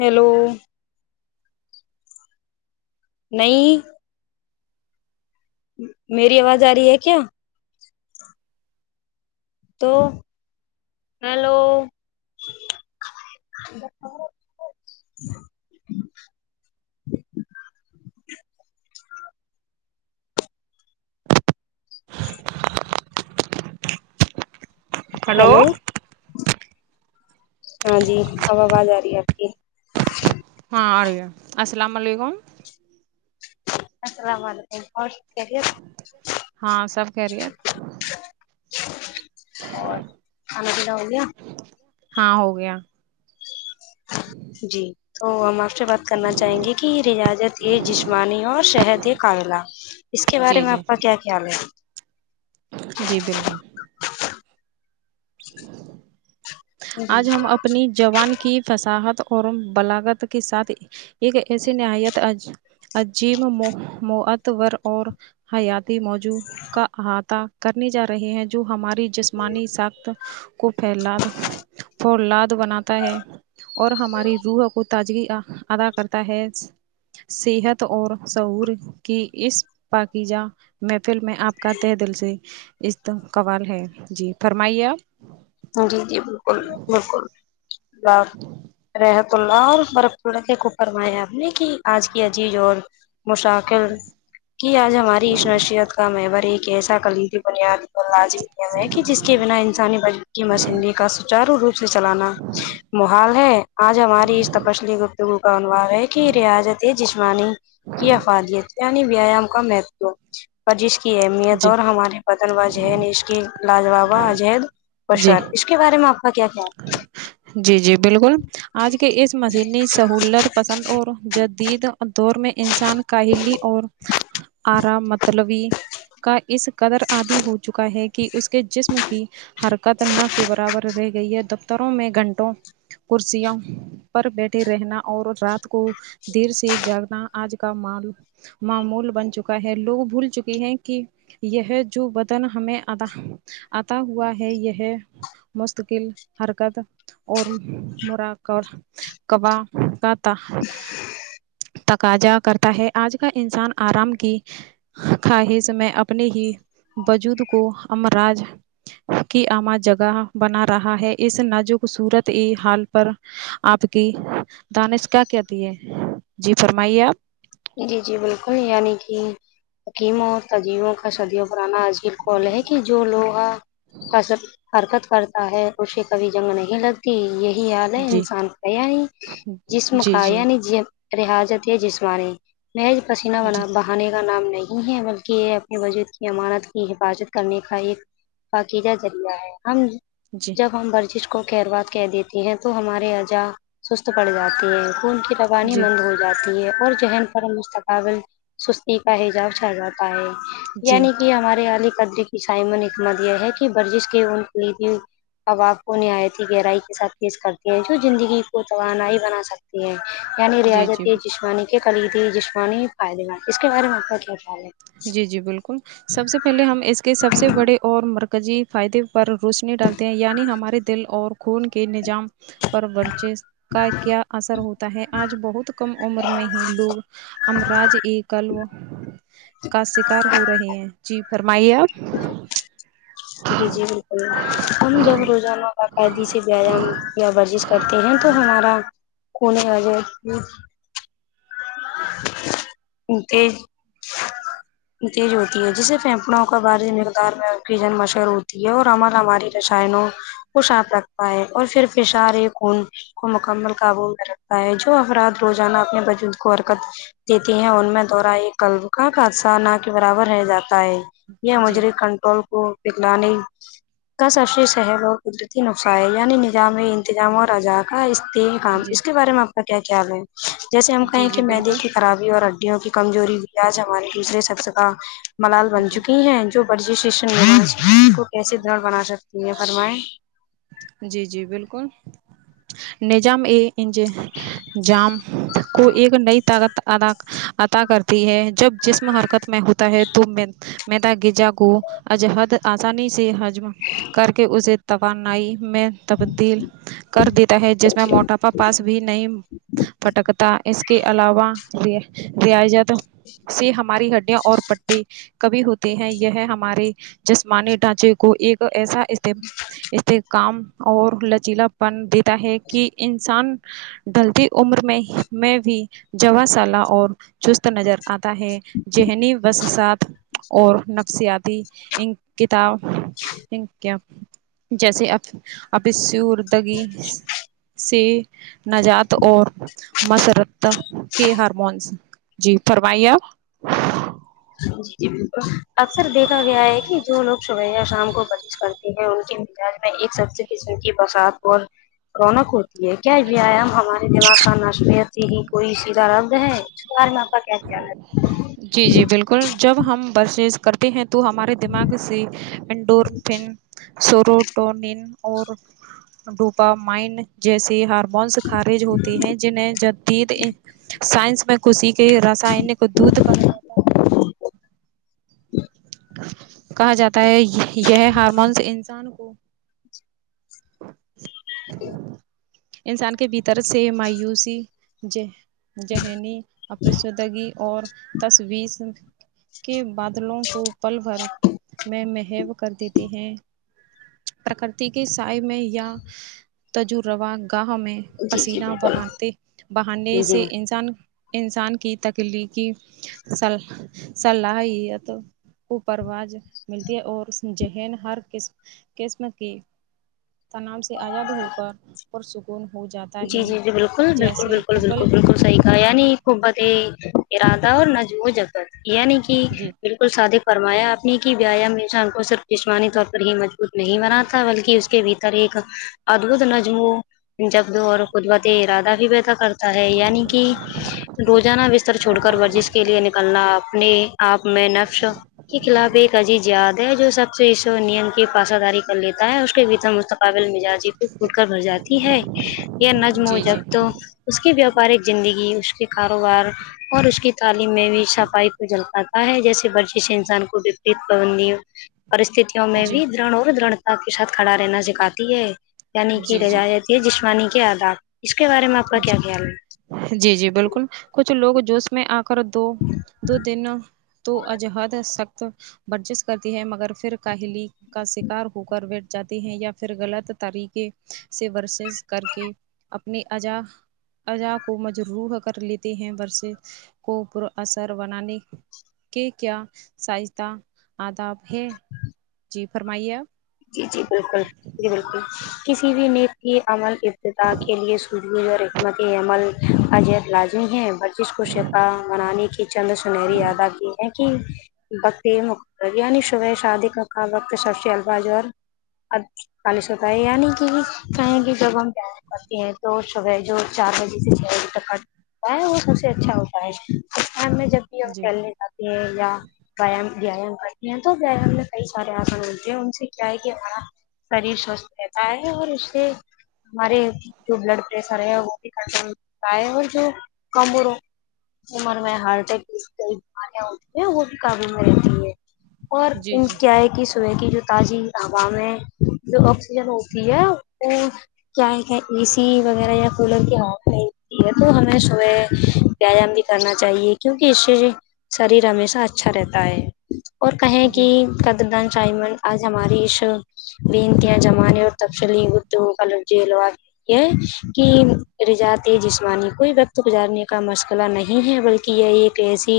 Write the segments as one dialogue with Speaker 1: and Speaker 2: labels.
Speaker 1: hello نہیں میری آواز آ رہی ہے کیا تو ہیلو دس [unintelligible]
Speaker 2: ہلو
Speaker 1: ہیلو ہاں جی اب آواز آ رہی ہے آپ کی
Speaker 2: ہاں آرہی ہے السلام علیکم
Speaker 1: السلام علیکم اور سب خیریت
Speaker 2: ہاں سب خیریت
Speaker 1: کھانا پینا ہو گیا
Speaker 2: ہاں ہو گیا
Speaker 1: جی تو ہم آپ سے بات کرنا چاہیں گے کہ ریاضت یہ جسمانی اور شہد یہ قابلہ اس کے بارے
Speaker 2: جی
Speaker 1: میں
Speaker 2: جی
Speaker 1: آپ کا کیا خیال ہے
Speaker 2: جی بالکل آج ہم اپنی جوان کی فساحت اور بلاگت کے ساتھ ایک ایسی نہایت عجیب م متور اور حیاتی موضوع کا احاطہ کرنے جا رہے ہیں جو ہمارے جسمانی سخت کو پھیلا فلاد بناتا ہے اور ہماری روح کو تازگی ادا کرتا ہے صحت اور سعور کی اس پاکیجا محفل میں آپ کا تہ دل سے استقوال ہے جی فرمائیے آپ
Speaker 1: جی جی بالکل بالکل رحت اللہ اور برف اللہ کو فرمایا آپ نے کہ آج کی عجیز اور مشقل کی آج ہماری اس نشیت کا میبور ایک ایسا کلیدی بنیاد ل ہے کہ جس کے بنا انسانی بی مشین کا چارو روپ سے چلانا موحال ہے آج ہماری اس تپسلی گفتگو نوار ہے کہ ریاضتیں جسمانی کی افادیت یعنی ویایام کا مہتو پر جس کی اہمیت
Speaker 2: جی
Speaker 1: اور ہمارے پتن وجین اس کی لاجوابا اجہید
Speaker 2: جی
Speaker 1: اس کے بارے میں آپ کا کیا خیال ہے
Speaker 2: جی جی بالکل آج کے اس مشینی سہولت پسند اور جدید دور میں انسان کاہلی اور آرم متلوی کا اس قدر آدی ہو چکا ہے کہ اس کے جسم کی حرکت نہ کے برابر رہ گئی ہے دفتروں میں گھنٹوں کرسیوں پر بیٹھے رہنا اور رات کو دیر سے جاگنا آج کا مال معمول بن چکا ہے لوگ بھول چکے ہیں کہ یہ جو بدن ہمیں آتا ہوا ہے یہ مستقل حرکت اور مرا کب کا تھا تقاجا کرتا ہے آج کا انسان آرام کی خواہش میں اپنے ہی وجود کو امراج کی امہ جگہ بنا رہا ہے اس نازک صورتحال آپ کی دانش کیا کہتی ہے جی فرمائیے آپ
Speaker 1: جی جی بالکل یعنی کی حکیموں اور تجیموں کا صدیوں پرانا آج کل خول ہے کہ جو لوگ کا سب حرکت کرتا ہے اسے کبھی جنگ نہیں لگتی ت یہی یاد ہے
Speaker 2: جی
Speaker 1: انسان کا نہیں جسم
Speaker 2: جی
Speaker 1: کا
Speaker 2: جی
Speaker 1: آیا رحظت ہی جسم نے محج پسین
Speaker 2: جی
Speaker 1: بنا باہا ے کا نام نہیں ہے بلکہ یہ اپنے بجٹ کی امانت کی حفاظت کرنے کا ایک پاکیزا ذریعہ ہے ہم
Speaker 2: جی
Speaker 1: جب ہم ورزش کو کروات کہ دیتی ہیں تو ہماری اجا سست پڑ جاتی ہے خون کی ط قوانی
Speaker 2: جی
Speaker 1: مند ہو جاتی ہے اور ذہن مستقبل سستی کا حجاب چھا جاتا ہے
Speaker 2: جی
Speaker 1: یعنی کہ ہمارے علی قدر عسائی میں اتنا دیا ہے کہ ورجش کے ان قلیوں بھی اواب کو نہایت گہرائی کے ساتھ تیز کرتے ہیں جو زندگی کو توانائی بنا سکتے ہیں یعنی
Speaker 2: جی جی
Speaker 1: ریاضت جسمانی کے کلید جسمانی فائدے مند اس کے بارے میں آپ کو چچا لیں
Speaker 2: جی جی بالکل سب سے پہلے ہم کے سب سے بڑے اور مرکزی فائدے پر روشنی ڈالتے ہیں یعنی ہمارے دل اور خون کے نظام پر ورذیش کا کیا اثر ہوتا ہے آج بہت کم عمر میں ہی لوگ ہم راز اک کل وہ کا سکار ہو رہے ہیں جی فرمائیے آپ
Speaker 1: جی جی بالکل ہم جب روزانہ باقاعدی سے گے ہم ورزش کرتے ہیں تو ہمارا کونے ویر تیز تیز ہوتی ہے جس سے پھیپڑوں کا بارض مقدار میں کی جن مشور ہوتی ہے اور عمل ہماری رسائنوں وہ صاف رکھتا ہے اور پھر پشارے خون کو مکمل قابو میں رکھتا ہے جو افراد روزانہ اپنے بجد کو دیتی ہے ان میں درا یہ کلب کا خادثہ نہ کے برابر رہ جاتا ہے یہ
Speaker 2: جی
Speaker 1: مجرے کنٹرول کو پگلانے کا سبششہل اور قدرتی [unintelligible] نقصائ یعنی نظامی انتظام اور عزاد اس [unintelligible] کام
Speaker 2: جی
Speaker 1: اس کے بارے میں آپ کا کیا خیال ہے جیسے ہم
Speaker 2: جی
Speaker 1: کہیں کہ
Speaker 2: جی
Speaker 1: معدے
Speaker 2: بالکل
Speaker 1: کی خرابی اور ہڈیوں کی کمزوری بھی آج ہمارے دوسرے شخص کا ملال بن
Speaker 2: جی
Speaker 1: چکی ہیں جو شن کو کیسے دڑ بنا سکتی ہیں فرمائیں
Speaker 2: جی جی بالکل نجام اے انج جام کو ایک نئی طاقت ادا عطا کرتی ہے جب جسم حرکت میں ہوتا ہے تو میدا گجا کو عجہد آسانی سے حجم کر کے اسے توانائی میں تبدیل کر دیتا ہے جس میں موٹاپا پاس بھی نہیں پٹکتا اس کے علاوہ ریاضت سے ہماری ہڈیاں اور پٹیے کبھی ہوتے ہیں یہ ہمارے جسمانی ڈھانچے کو ایک ایسااستے استحکام اور لچیلا پن دیتا ہے کہ انسان ڈھلتی عمر میں میں بھی جباں سالا اور چست نظر آتا ہے ذہنی وسوسات اور نفسیاتی ان کتاب [unintelligible] انکے اب جیسے اب [unintelligible] نجات اور مسرت کے ہارمونس جی فرمائیے آپ
Speaker 1: جی جی بالکل اکثر دیکھا گیا ہے کہ جو لوگ صبح یا شام کو بزش کرتے مزاج میں ایک سب سے قسم کی برسات اور رونق ہوتی ہے کیا ویایام ہمارے دماغ کا نصبت ہی کوئی سیدھا رد ہے [unintelligible]
Speaker 2: جی جی بالکل جب ہم بسز کرتے ہیں تو ہمارے دماغ سے انڈور سوروٹونین اور ڈوپامائن جیسی ہارم مونس خارج ہوتے ہیں جنہیں جدید سائنس میں کسیی کے رسانک دت کہا جاتا ہے کہا جاتا ہے یہ ہارمونس انسان کو انسان کے بھیتر سے مایوسی جے ذہنی اپشدگی اور تصویس کے بادلوں کو پل بھر میں محب کر دیتے ہیں پرکرتی کے سائے میں یا تجربہ گاہ میں
Speaker 1: جی جی
Speaker 2: پسینہ بہاتے بہانے
Speaker 1: بالکل
Speaker 2: سے
Speaker 1: جی
Speaker 2: انسان انسان کی تکلیقی صلاح ہی ہے تو کو پروج ملتی ہے اور اسکی ذہن ہر قس قسم کی تناام سے آزاد ہو کر پرسکون ہو جاتا
Speaker 1: جی
Speaker 2: ہے
Speaker 1: جی جی بالکل بالکل
Speaker 2: جیسے
Speaker 1: بالکل
Speaker 2: قبل
Speaker 1: بالکل بالکل صحیح یعنی قبت ارادہ اور نہ جم جگت یعنی کہ
Speaker 2: جی
Speaker 1: ب سادے فرمایا آپ نے کہ ویایام انشان کو صرف جسمانی طور پر ہی مجبوط نہیں بنا تھا بلکہ اس کے کے بھیتر ایک ادھت نظم ہو جب اور قدرت ارادہ بھی پیدا کرتا ہے یعنی کہ روزانہ بستر چھوڑ کر ورزش کا کے لیے نکلنا اپنے آپ میں نقش کے خلاف ایک عجیز یاد ہے جو سب سے اس نیم کی پاسداری کر لیتا ہے اس کے بھیتر مقب قابل مزاجی کو پھٹ کر بھر جاتی ہے یہ نجم و
Speaker 2: جی
Speaker 1: جب
Speaker 2: جی
Speaker 1: تو اس کی بییاوپارک زندگی اس کے کاروبار اور اس کی تعلیم میں بھی صفائی کو جل پاتا ہے جیسے برچش انسان کوپریت پابندی پرستتی میں
Speaker 2: جی
Speaker 1: بھی دڑ اور دھتا کے ساتھ کھڑا رہنا سکھاتی ہے یعنی کہ
Speaker 2: جی جی
Speaker 1: رجایت یہ جسمانی کے آداب اس کے بارے میں آپ کا کیا خیال ہے
Speaker 2: جی جی بالکل کچھ لوگ جو میں آ کر دو دو دن تو اجحد سخت برجسٹ کرتی ہے مگر پھر کاہلی کا شکار ہو کر بیٹھ جاتے ہیں یا پھر غلط طریقے سے ورسز کر کے اپنی اجا اجا کو مجروح کر لیتے ہیں بورسے کو پرا اثر بنانے کے کیا سہتا آداب ہے جی فرمائیے آپ
Speaker 1: جی جی بالکل جی بالکل کسی بھی نیت کی عمل ابتتا کے لیے سجج اور مت عمل کاجیت لازمی ہے ورزش کو شپا منانے کی چند سنہری ادا کی کہ بک یعنی صبح شادی کا کا وقت سب سے الفا جو اور چالیس ہوتا ہے یعنی کہ کہیں کہ جب ہم ڈانس کرتے ہیں تو صبح جو چار بجے سے چھ تٹکٹ ہوتا ہے وہ سب سے اچھا ہوتا ہے اس کان میں جب
Speaker 2: آپ جی
Speaker 1: [unintelligible] یام ویایام کرتی ہیں تو ویایام میں کئی سارے آسن ہوتے ہیں ان سے کیا ہے کہ ہمارا شریر سوستھ رہتا ہے اور اس سے ہمارے جو بلڈ پریشر ہے وہ بھی کٹر پائے اور جو کم ہو عمر میں ہارٹ اٹیک کئی بیماریاں ہوتی ہیں وہ بھی قابو میں رہتی ہے اور
Speaker 2: جی
Speaker 1: ان
Speaker 2: جی
Speaker 1: کیا کی صبحے گی جو تاجی ہوا میں جو آکسیجن ہوتی ہے وہ کیا ہے کیا اے سی وغیرہ یا کولر کے ہوا ہے تو ہمیں صبح ویایام بھی کرنا چاہیے کیونکہ اس سے شریر ہمیشہ اچھا رہتا ہے اور کہیں کہ
Speaker 2: جی
Speaker 1: قدردن چائمن [unintelligible] یہ کہ رجات جسمانی کوئی وقت گزارنے کا مسئلہ نہیں ہے بلکہ یہ ایک ایسی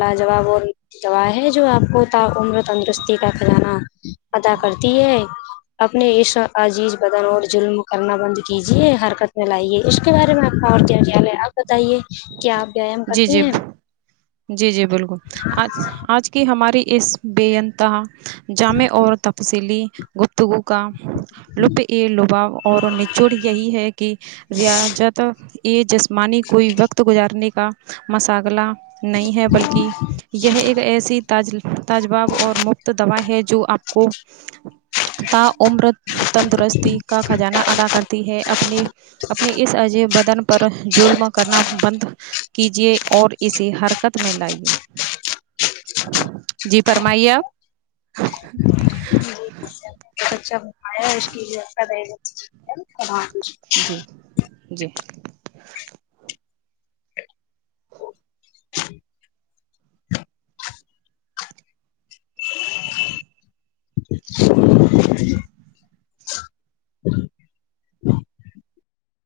Speaker 1: لاجواب اور دوا ہے جو آپ کو تا عمر تندرستی کا کھزانہ ادا کرتی ہے اپنے اس عجیز بدن اور ظلم کرنا بند کیجیے حرکت میں لائیے اس اس کے بارے میں آپ کا کیا خیال ہے اپ بتائیے بتائیے کیا آپ ویایام
Speaker 2: جی
Speaker 1: کرتی
Speaker 2: جی
Speaker 1: ہیں
Speaker 2: کہ ہماری اس بے انتہا جامع اور تفصیلی گفتگو کا لپ یہ لبا اور نچوڑ یہی ہے کہ ریاضت یہ جسمانی کوئی وقت گزارنے کا مساگلا نہیں ہے بلکہ یہ ایک ایسی تاجباب اور مفت دوا ہے جو آپ کو تا عمر تندرستی کا خزانہ ادا کرتی ہے اپنی اپنی اس عجے بدن پر جلم کرنا بند کیجیے اور اسے حرکت میں لائیے جی فرمائیے آپ
Speaker 1: جی [inaudible]
Speaker 2: جی جی